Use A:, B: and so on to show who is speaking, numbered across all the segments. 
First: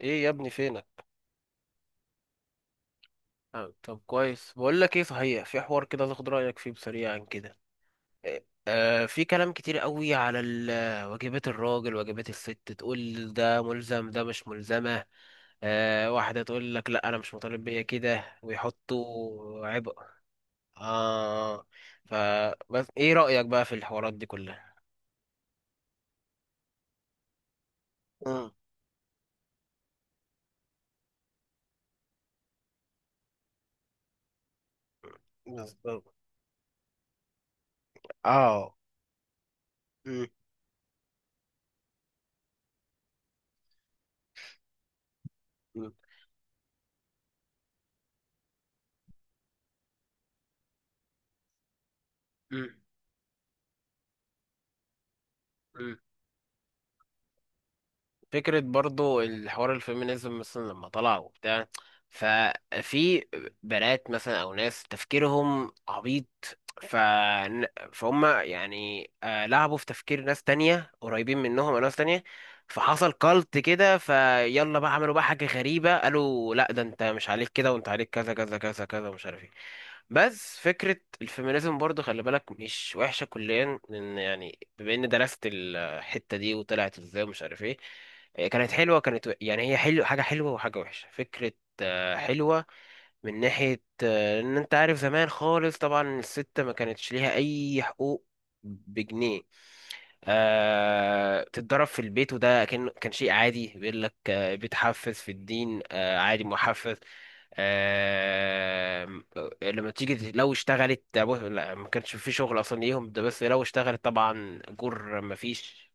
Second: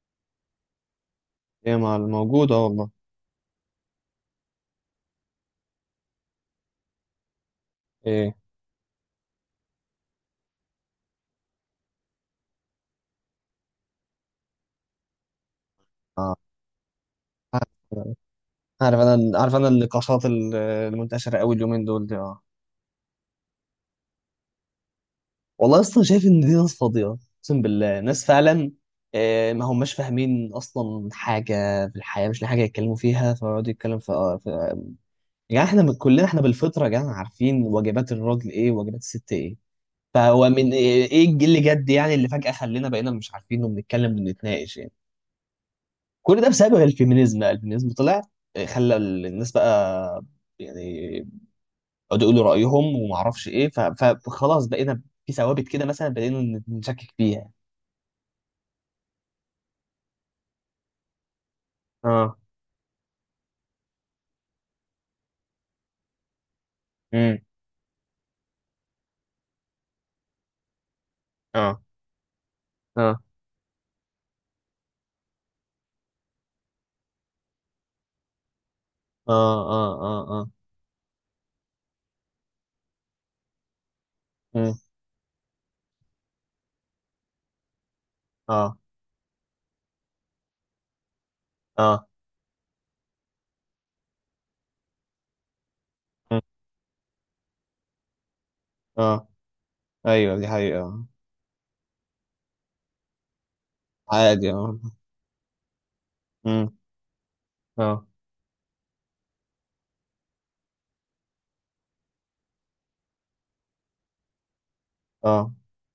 A: ايه يا ابني فينك؟
B: ايه، مع الموجودة والله.
A: طب كويس، بقول لك ايه، صحيح في حوار كده تاخد رايك فيه بسريعا كده.
B: ايه.
A: آه. في كلام كتير قوي على واجبات الراجل واجبات الست، تقول ده ملزم ده مش ملزمه.
B: اه.
A: واحده تقول لك لا انا مش مطالب بيا كده،
B: عارف انا عارف
A: ويحطوا
B: انا
A: عبء.
B: النقاشات المنتشره قوي
A: اه.
B: اليومين دول دي. اه.
A: فبس ايه رايك بقى في الحوارات دي كلها؟
B: والله اصلا شايف ان دي ناس فاضيه، اقسم بالله، ناس
A: امم.
B: فعلا. ما هماش فاهمين اصلا حاجه في الحياه، مش لاقي حاجه يتكلموا فيها فيقعدوا يتكلم في يعني احنا
A: بالظبط
B: كلنا احنا بالفطره يا جدعان عارفين واجبات الراجل ايه
A: اه.
B: وواجبات الست ايه.
A: امم.
B: فهو من إيه الجيل اللي جد، يعني، اللي فجاه خلينا بقينا مش عارفين وبنتكلم وبنتناقش يعني. كل ده بسبب الفيمينيزم بقى، الفيمينيزم طلع خلى الناس بقى، يعني، يقعدوا يقولوا
A: امم.
B: رأيهم وما اعرفش ايه، فخلاص بقينا في ثوابت كده مثلا بقينا نشكك فيها.
A: فكرة برضو الحوار الفيمينيزم مثلا لما طلع وبتاع،
B: اه.
A: ففي بنات مثلا أو ناس تفكيرهم عبيط، ف...
B: امم.
A: فهم يعني لعبوا في تفكير ناس تانية قريبين منهم أو
B: اه.
A: ناس تانية. فحصل
B: اه.
A: كالت كده، فيلا بقى عملوا بقى حاجة غريبة، قالوا لا ده انت مش عليك كده وانت عليك كذا كذا كذا كذا ومش عارف ايه.
B: اه. اه. اه. اه.
A: بس فكرة الفيمينيزم برضه خلي بالك مش وحشة كليا، لأن يعني
B: امم.
A: بما إني درست الحتة دي وطلعت إزاي ومش عارف إيه، إيه، كانت
B: اه.
A: حلوة كانت يعني هي حلو، حاجة حلوة وحاجة وحشة فكرة.
B: اه.
A: حلوة من ناحية إن أنت عارف زمان خالص طبعا
B: امم.
A: الست ما كانتش ليها أي حقوق
B: اه.
A: بجنيه.
B: ايوه، دي حقيقة.
A: تتضرب في البيت، وده كان شيء عادي، بيقول لك
B: عادي. اه.
A: بتحفز في الدين عادي
B: امم.
A: محفز.
B: اه.
A: آه. لما تيجي لو اشتغلت لا، ما كانش في شغل اصلا ليهم، ده بس لو اشتغلت طبعا اجور ما
B: اه.
A: فيش.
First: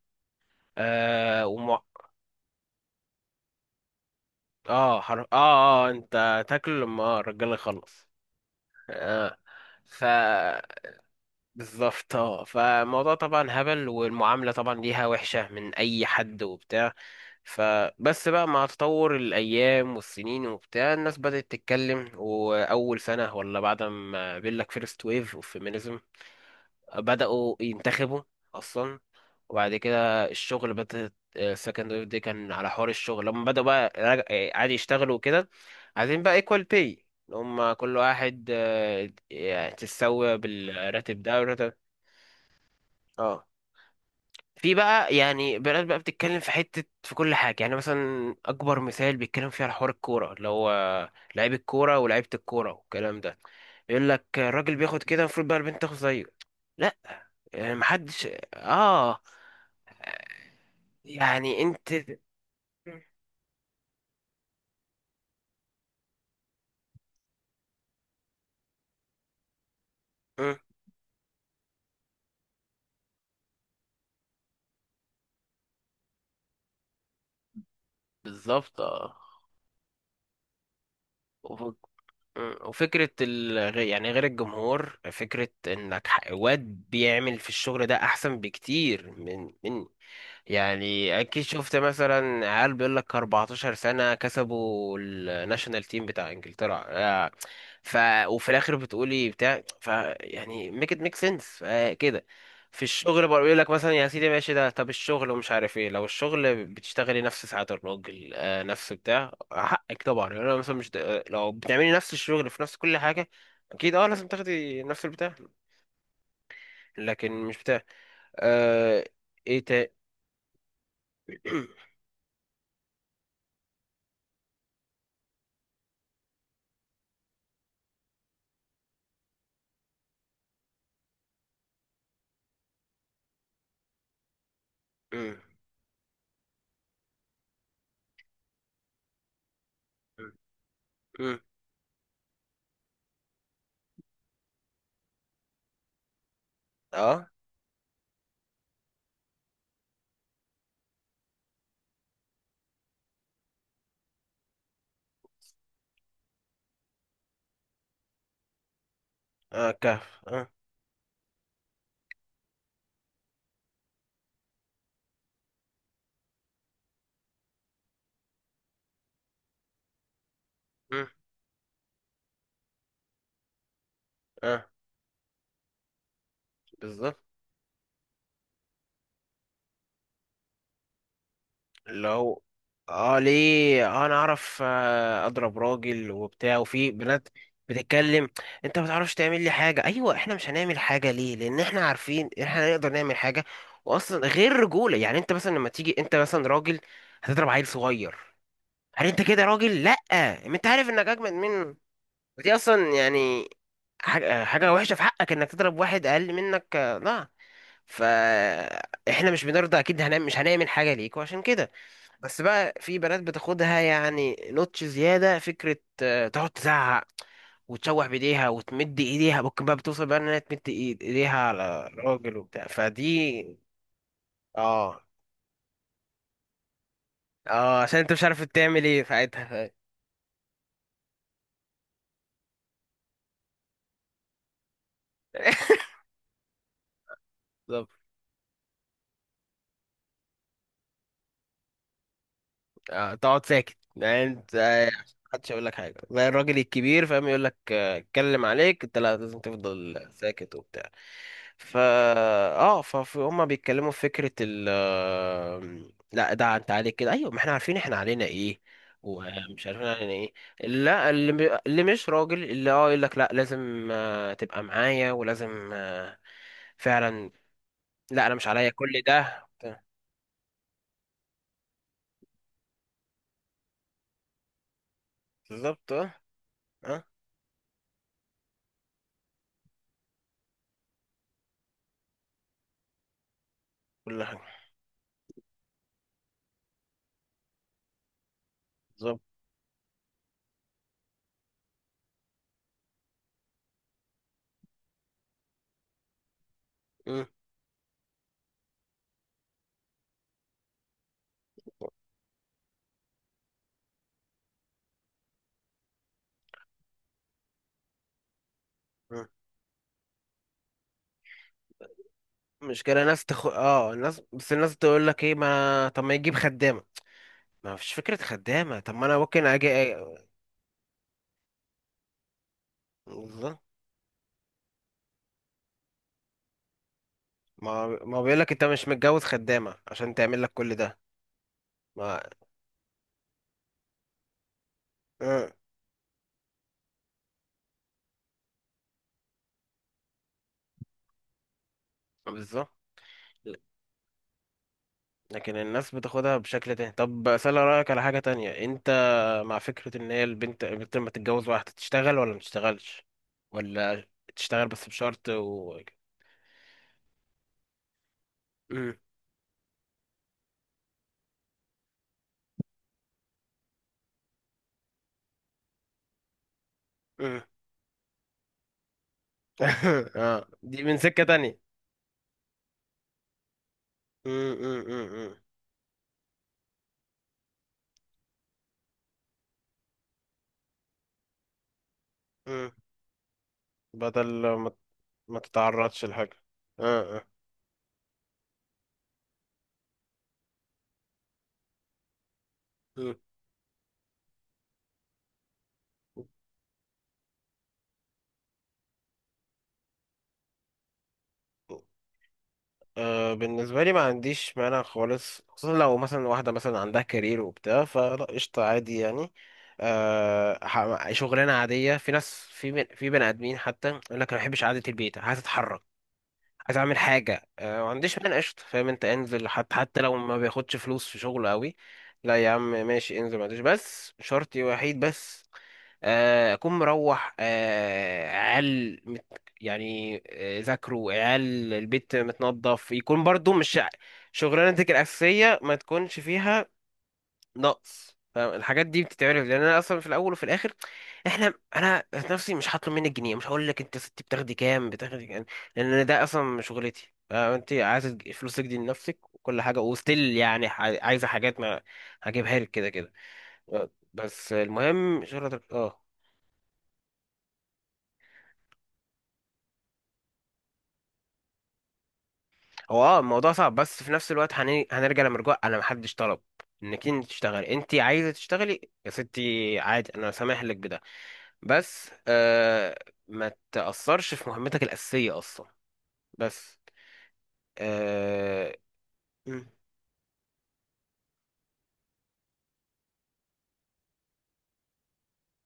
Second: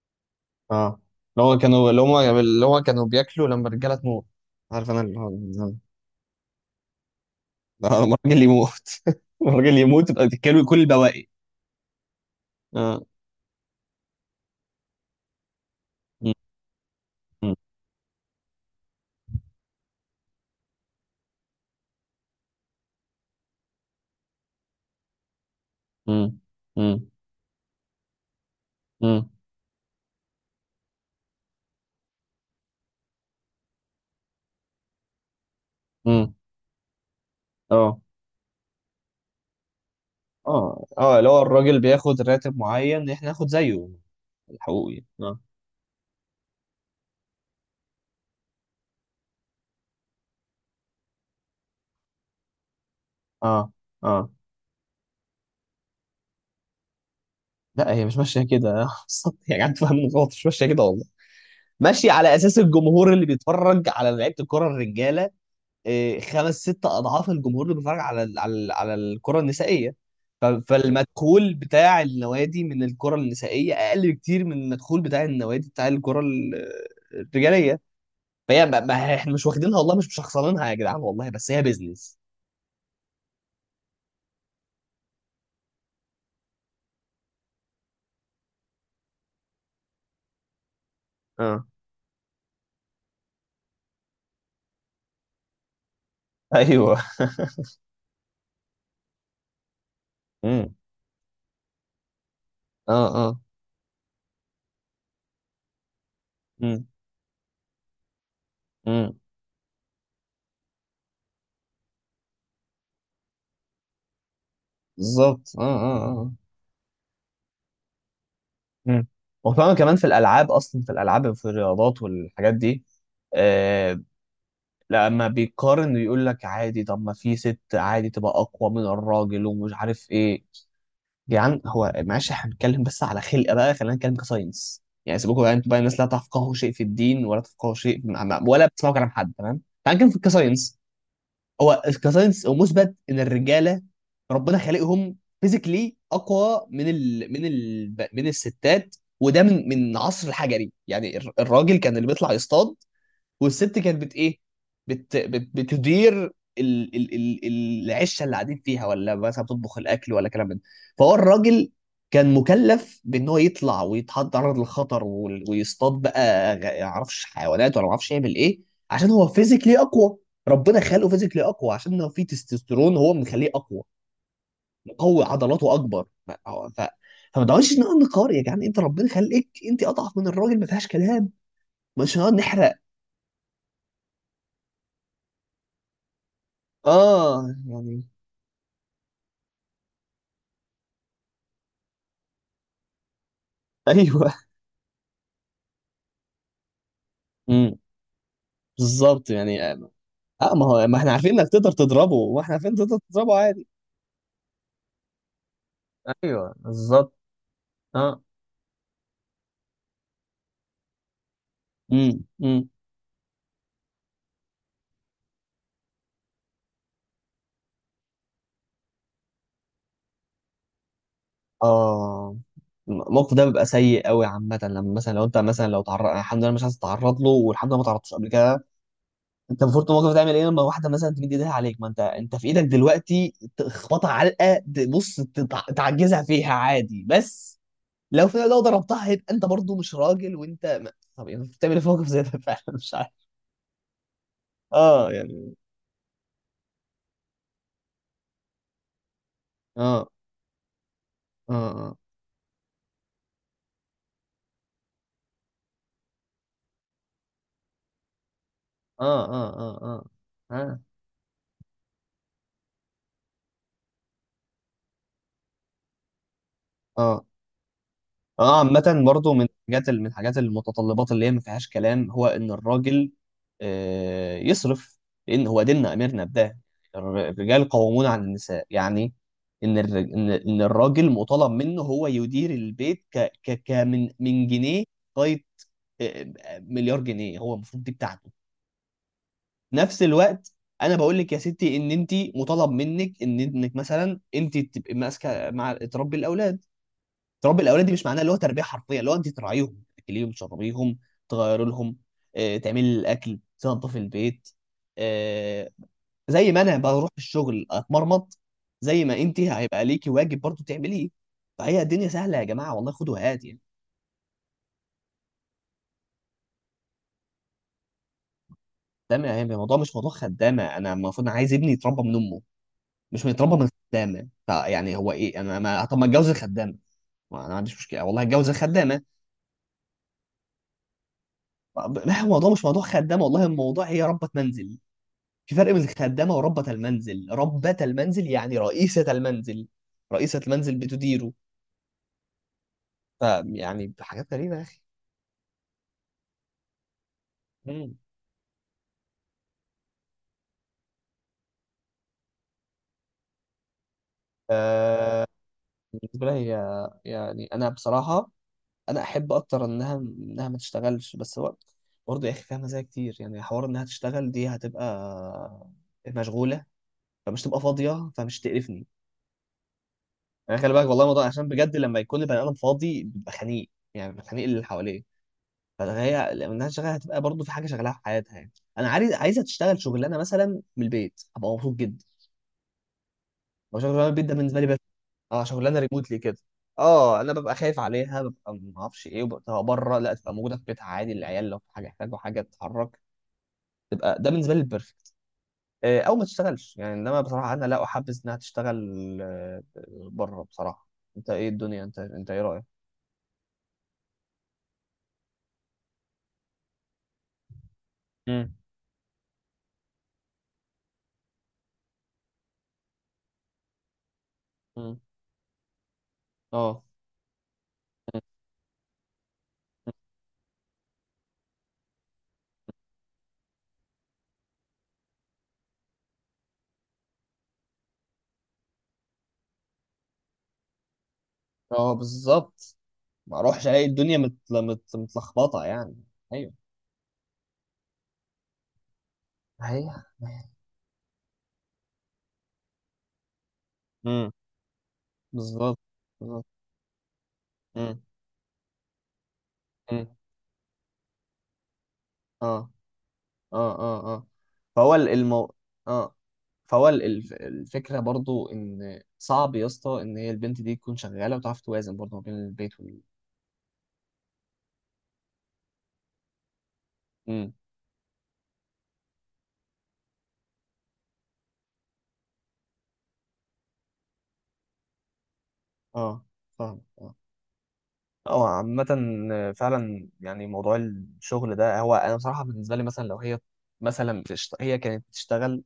B: اه.
A: آه
B: اللي هو
A: وم...
B: كانوا اللي هم اللي هو كانوا بياكلوا لما الرجالة تموت. عارف
A: اه.
B: انا اللي
A: اه
B: هو
A: اه، انت تاكل لما الرجال
B: لما
A: يخلص.
B: الراجل يموت.
A: آه.
B: لما الراجل
A: ف
B: يموت يبقى تتكلوا كل البواقي.
A: بالظبط اه،
B: اه.
A: فالموضوع طبعا هبل والمعاملة طبعا ليها وحشة من أي
B: مم.
A: حد وبتاع.
B: مم.
A: فبس بقى مع تطور الأيام والسنين وبتاع، الناس بدأت تتكلم، وأول سنة، ولا بعد ما بيقولك فيرست ويف اوف فيمينيزم
B: مم.
A: بدأوا ينتخبوا أصلا.
B: مم.
A: وبعد كده الشغل، بدأت السكند ويف دي كان على حوار الشغل لما بدأوا بقى عادي يشتغلوا وكده. عايزين
B: مم.
A: بقى equal pay، اللي هم كل
B: اه.
A: واحد يعني تتساوي
B: اه. اه.
A: بالراتب
B: اللي
A: ده
B: هو
A: والراتب.
B: الراجل بياخد راتب معين، احنا
A: اه.
B: ناخد زيه
A: في
B: الحقوقي.
A: بقى
B: اه.
A: يعني بلاد بقى بتتكلم في حتة في كل حاجة، يعني مثلا أكبر مثال بيتكلم فيه على حوار الكورة، اللي هو لعيب الكورة ولعيبة الكورة والكلام ده،
B: اه.
A: يقول لك
B: اه.
A: الراجل بياخد كده، المفروض بقى البنت تاخد زيه. لا. يعني
B: لا، هي مش
A: محدش.
B: ماشيه كده.
A: اه.
B: يا جدعان تفهموا غلط، مش ماشيه كده والله.
A: يعني انت.
B: ماشيه على اساس الجمهور اللي بيتفرج على لعيبه الكره الرجاله، إيه، خمس ست اضعاف الجمهور اللي بيتفرج على على الكره النسائيه.
A: مم.
B: فالمدخول بتاع النوادي من الكره النسائيه اقل بكتير من المدخول بتاع النوادي بتاع الكره الرجاليه. فهي
A: بالظبط اه.
B: احنا مش واخدينها والله، مش مشخصنينها يا جدعان والله، بس هي
A: وف-
B: بيزنس.
A: مم. وفكرة يعني غير الجمهور، فكرة انك واد بيعمل في الشغل ده احسن بكتير من، يعني اكيد
B: اه.
A: شفت مثلا عيال بيقول لك 14 سنه كسبوا الناشونال تيم بتاع انجلترا
B: ايوه.
A: ف وفي الاخر بتقولي بتاع، يعني
B: امم.
A: ميك ات ميك سنس كده. في
B: اه.
A: الشغل
B: اه.
A: بقى يقول لك مثلا يا سيدي ماشي، ده طب الشغل ومش عارف ايه، لو الشغل
B: امم.
A: بتشتغلي نفس ساعات الراجل نفس
B: امم.
A: بتاع حقك طبعا، يعني انا مثلا مش د- آه، لو بتعملي نفس الشغل في نفس كل حاجه، اكيد اه لازم تاخدي نفس البتاع،
B: بالظبط. اه. اه. اه.
A: لكن مش بتاع، آه.
B: امم.
A: ايه
B: وطبعا
A: تا.
B: كمان في الالعاب، اصلا في الالعاب، في الرياضات والحاجات دي. آه لما بيقارن يقول لك عادي، طب ما في ست عادي تبقى اقوى من الراجل ومش عارف ايه. جدعان، هو معلش، احنا بنتكلم بس على خلق بقى، خلينا نتكلم كساينس يعني. سيبكم بقى، انتوا بقى الناس لا تفقهوا شيء في الدين ولا تفقهوا شيء ولا بتسمعوا كلام حد. تمام، تعال نتكلم في الكساينس. هو كساينس، هو مثبت ان الرجاله ربنا خالقهم فيزيكلي اقوى من
A: اه.
B: ال من ال من الستات، وده من عصر الحجري. يعني الراجل كان اللي بيطلع يصطاد، والست كانت بت ايه بت بت بتدير ال ال ال العشه اللي قاعدين فيها، ولا مثلا
A: اه.
B: بتطبخ الاكل،
A: كهف.
B: ولا كلام
A: اه.
B: من ده. فهو الراجل كان مكلف بان هو يطلع ويتعرض للخطر، ويصطاد بقى، يعرفش حيوانات ولا معرفش يعمل ايه، عشان هو فيزيكلي اقوى. ربنا
A: مم.
B: خلقه فيزيكلي اقوى عشان هو فيه تستوستيرون، هو مخليه اقوى،
A: اه.
B: مقوي عضلاته اكبر. ف...
A: بالظبط.
B: فما تقعدش نقعد نقار يا جدعان. انت ربنا خلقك انت اضعف من الراجل، ما فيهاش كلام.
A: اللي
B: مش هنقعد
A: هو
B: نحرق.
A: اه، ليه انا اعرف اضرب راجل وبتاع، وفي بنات
B: اه. يعني.
A: بتتكلم، انت ما تعرفش تعمل لي حاجه، ايوه احنا مش هنعمل حاجه، ليه؟ لان احنا عارفين إن احنا نقدر نعمل حاجه، واصلا
B: ايوه.
A: غير رجوله. يعني انت مثلا لما تيجي انت مثلا راجل، هتضرب عيل
B: امم.
A: صغير، هل انت
B: بالظبط
A: كده
B: يعني.
A: راجل؟ لا.
B: اه.
A: ما
B: ما
A: انت
B: هو،
A: عارف
B: ما
A: انك
B: احنا
A: اجمد
B: عارفين انك تقدر
A: منه،
B: تضربه، واحنا
A: ودي
B: عارفين إنك
A: اصلا
B: تقدر تضربه
A: يعني
B: عادي.
A: حاجه وحشه في حقك انك تضرب واحد اقل
B: ايوه
A: منك
B: بالظبط.
A: لا.
B: اه.
A: فاحنا مش بنرضى، اكيد هنعمل، مش هنعمل حاجه ليكوا عشان كده.
B: امم.
A: بس
B: امم.
A: بقى في بنات بتاخدها يعني نوتش زياده فكره، تقعد تزعق وتشوح بايديها وتمد ايديها، ممكن بقى بتوصل بقى انها تمد ايديها على الراجل
B: اه.
A: وبتاع،
B: الموقف
A: فدي.
B: ده بيبقى سيء قوي عامة. لما
A: اه
B: مثلا لو انت مثلا لو تعرض، الحمد لله مش عايز تتعرض له، والحمد لله
A: اه
B: ما
A: عشان انت
B: تعرضتش
A: مش
B: قبل
A: عارف
B: كده.
A: تعمل ايه ساعتها.
B: انت المفروض في الموقف ده تعمل ايه لما واحدة مثلا تمد ايديها عليك؟ ما انت في ايدك دلوقتي تخبطها علقة، بص تعجزها فيها عادي. بس
A: بالظبط.
B: لو في، لو ضربتها هيبقى انت برضو مش راجل، وانت ما... طب يعني بتعمل ايه في موقف زي ده؟ فعلا مش عارف.
A: تقعد ساكت، يعني انت
B: اه.
A: محدش
B: يعني.
A: يقول لك حاجه زي الراجل الكبير فاهم، يقول لك اتكلم عليك، انت لا، لازم تفضل
B: اه.
A: ساكت وبتاع.
B: اه.
A: فا
B: اه.
A: اه، فهم بيتكلموا في فكره ال آه، لا ده انت عليك كده، ايوه ما احنا عارفين احنا علينا ايه
B: اه. اه.
A: ومش عارفين
B: اه.
A: علينا ايه.
B: اه.
A: لا اللي، اللي مش راجل، اللي اه يقول لك لا لازم تبقى معايا ولازم
B: اه.
A: فعلا لا انا مش
B: اه.
A: عليا كل
B: عامة برضو
A: ده.
B: من الحاجات، من الحاجات المتطلبات اللي هي ما فيهاش كلام، هو ان الراجل يصرف، لان هو
A: بالظبط
B: ديننا
A: اه
B: امرنا بده.
A: اه
B: الرجال قوامون على النساء يعني. ان إن الراجل مطالب منه هو يدير البيت ك ك ك من
A: كل حاجه
B: من جنيه لغايه مليار جنيه. هو المفروض دي بتاعته.
A: بالظبط.
B: نفس الوقت، انا بقول لك يا ستي ان انت مطالب منك ان انك مثلا انت تبقي ماسكه، مع تربي الاولاد. تربي الاولاد دي مش معناها اللي هو تربيه حرفيه، اللي هو انت تراعيهم، تاكليهم، تشربيهم، تغيري لهم، تعملي الاكل، تنظفي البيت، آه، زي ما انا بروح الشغل اتمرمط، زي ما
A: مم.
B: انت هيبقى ليكي واجب برضو تعمليه. فهي الدنيا سهله يا جماعه، والله
A: مشكلة
B: خدوا
A: ناس
B: هادي يعني.
A: اه الناس، بس الناس تقول لك ايه، ما طب ما يجيب خدامة، ما فيش فكرة خدامة، طب ما انا
B: يعني
A: ممكن
B: الموضوع
A: اجي
B: مش موضوع خدامه، انا المفروض، أنا عايز ابني يتربى من امه، مش متربى
A: بالظبط.
B: من خدامه. فيعني، هو ايه، انا ما، طب ما اتجوز الخدامه؟ ما انا ما عنديش
A: ما
B: مشكله
A: ما
B: والله،
A: بيقول
B: اتجوز
A: لك انت مش
B: الخدامه.
A: متجوز خدامة عشان تعمل لك كل ده.
B: طب ما
A: ما
B: هو الموضوع مش موضوع خدامه والله، الموضوع هي ربة منزل.
A: آه،
B: في فرق بين الخدامه وربة المنزل، ربة المنزل يعني رئيسة المنزل، رئيسة المنزل بتديره.
A: بالظبط.
B: فيعني حاجات غريبه يا اخي.
A: لكن الناس بتاخدها بشكل تاني، طب اسأل رأيك
B: مم.
A: على حاجة تانية انت، مع فكرة ان هي البنت لما تتجوز، واحدة تشتغل ولا ما تشتغلش، ولا تشتغل بس
B: آه
A: بشرط و،
B: بالنسبه لي، هي، يعني انا بصراحه،
A: مم،
B: انا احب اكتر انها ما تشتغلش. بس هو برضه يا اخي فيها مزايا كتير، يعني حوار انها تشتغل دي هتبقى مشغوله،
A: مم.
B: فمش تبقى فاضيه، فمش تقرفني.
A: اه،
B: انا، خلي
A: دي
B: بالك
A: من
B: والله،
A: سكة
B: الموضوع عشان
A: تانية.
B: بجد لما يكون البني ادم فاضي بيبقى خنيق، يعني بيبقى
A: مم،
B: خنيق اللي
A: مم،
B: حواليه.
A: مم، مم،
B: فهي لما الناس شغاله هتبقى برضه في حاجه شغاله في حياتها، يعني انا عايزه تشتغل شغلانه مثلا من البيت، هبقى مبسوط جدا.
A: مم.
B: هو شغلانه من البيت ده
A: بدل
B: بالنسبه لي.
A: ما
B: بس،
A: ما
B: اه، شغلانه
A: تتعرضش
B: ريموتلي
A: لحاجة.
B: كده.
A: اه
B: اه،
A: اه.
B: انا ببقى خايف عليها، ببقى ما اعرفش ايه وببقى بره، لا تبقى موجوده في بيتها عادي، العيال لو في حاجه يحتاجوا حاجه تتحرك.
A: مم.
B: تبقى ده بالنسبه لي البرفكت. او ما تشتغلش يعني. انما بصراحه انا لا احبذ انها تشتغل بره بصراحه. انت ايه الدنيا، انت ايه رايك؟
A: بالنسبة لي ما عنديش مانع خالص، خصوصا لو مثلا واحدة مثلا عندها كارير وبتاع فلا
B: مم.
A: قشطة عادي يعني. شغلانة عادية، في ناس في بني آدمين حتى يقول لك أنا ما بحبش قعدة
B: مم.
A: البيت، عايز أتحرك، عايز
B: اه.
A: أعمل حاجة، ما عنديش مانع قشطة فاهم أنت، انزل، حتى لو ما بياخدش فلوس في شغله قوي، لا يا عم ماشي انزل، ما عنديش، بس شرطي وحيد، بس اكون مروح، عيال يعني ذاكروا، عيال،
B: اه.
A: البيت
B: بالظبط.
A: متنظف، يكون
B: ما
A: برضو
B: اروحش
A: مش
B: الاقي الدنيا
A: شغلانتك الاساسيه
B: متلخبطه
A: ما
B: يعني.
A: تكونش
B: ايوه.
A: فيها نقص فاهم؟ الحاجات دي بتتعرف لان انا
B: هي.
A: اصلا في الاول وفي الاخر احنا، انا ذات نفسي مش هطلب منك جنيه، مش هقول لك انت يا ستي
B: امم.
A: بتاخدي كام بتاخدي كام،
B: بالظبط.
A: لان أنا ده
B: بالظبط.
A: اصلا شغلتي، انت
B: امم.
A: عايزه فلوسك دي لنفسك وكل حاجه
B: امم.
A: وستيل، يعني عايزه حاجات ما هجيبها لك
B: اه.
A: كده كده.
B: اه. اه. اه.
A: بس
B: فهو ال-
A: المهم
B: المو...
A: شغلتك، اه.
B: اه فهو ال- الف- الفكره برضو ان صعب يا اسطى ان هي البنت دي تكون شغاله وتعرف توازن برضو ما بين البيت وال
A: هو اه الموضوع صعب، بس في نفس الوقت هنرجع لمرجوع، انا محدش طلب انك انت
B: امم
A: تشتغلي، انت عايزه تشتغلي يا ستي عادي، انا سامح لك بده، بس آه ما تأثرش في مهمتك الأساسية اصلا،
B: اه.
A: بس
B: فاهم. هو
A: اه.
B: عامة.
A: مم.
B: فعلا يعني، موضوع الشغل ده، هو أنا بصراحة بالنسبة لي، مثلا لو هي مثلا هي كانت بتشتغل،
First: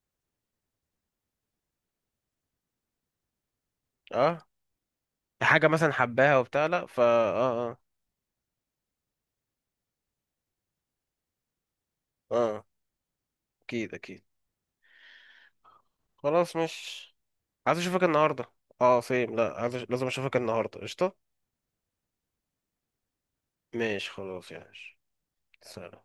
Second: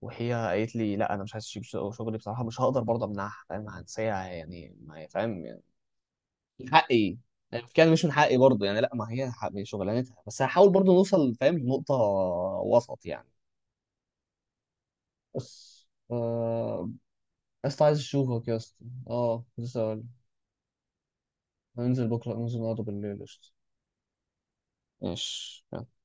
B: وهي قالت لي لا، أنا مش عايز أسيب شغلي، بصراحة مش هقدر برضه أمنعها، فاهم، هنسيها
A: اه،
B: يعني؟ ما هي، فاهم يعني،
A: حاجة مثلا حباها وبتاع
B: من
A: لا
B: حقي، يعني،
A: اه اه
B: كان مش من حقي برضه، يعني لا، ما هي من شغلانتها، بس هحاول برضه نوصل فاهم لنقطة
A: اه.
B: وسط يعني.
A: اكيد اكيد.
B: بس
A: خلاص،
B: آه...
A: مش عايز
B: بس عايز
A: اشوفك النهارده،
B: أشوفك يا اسطى.
A: اه سيم،
B: أه،
A: لا عايز
B: لسه هقول.
A: لازم اشوفك النهارده قشطة.
B: هننزل بكرة، ننزل نقعد بالليل، قشطة.
A: ماشي خلاص يا باشا.
B: ماشي.
A: سلام.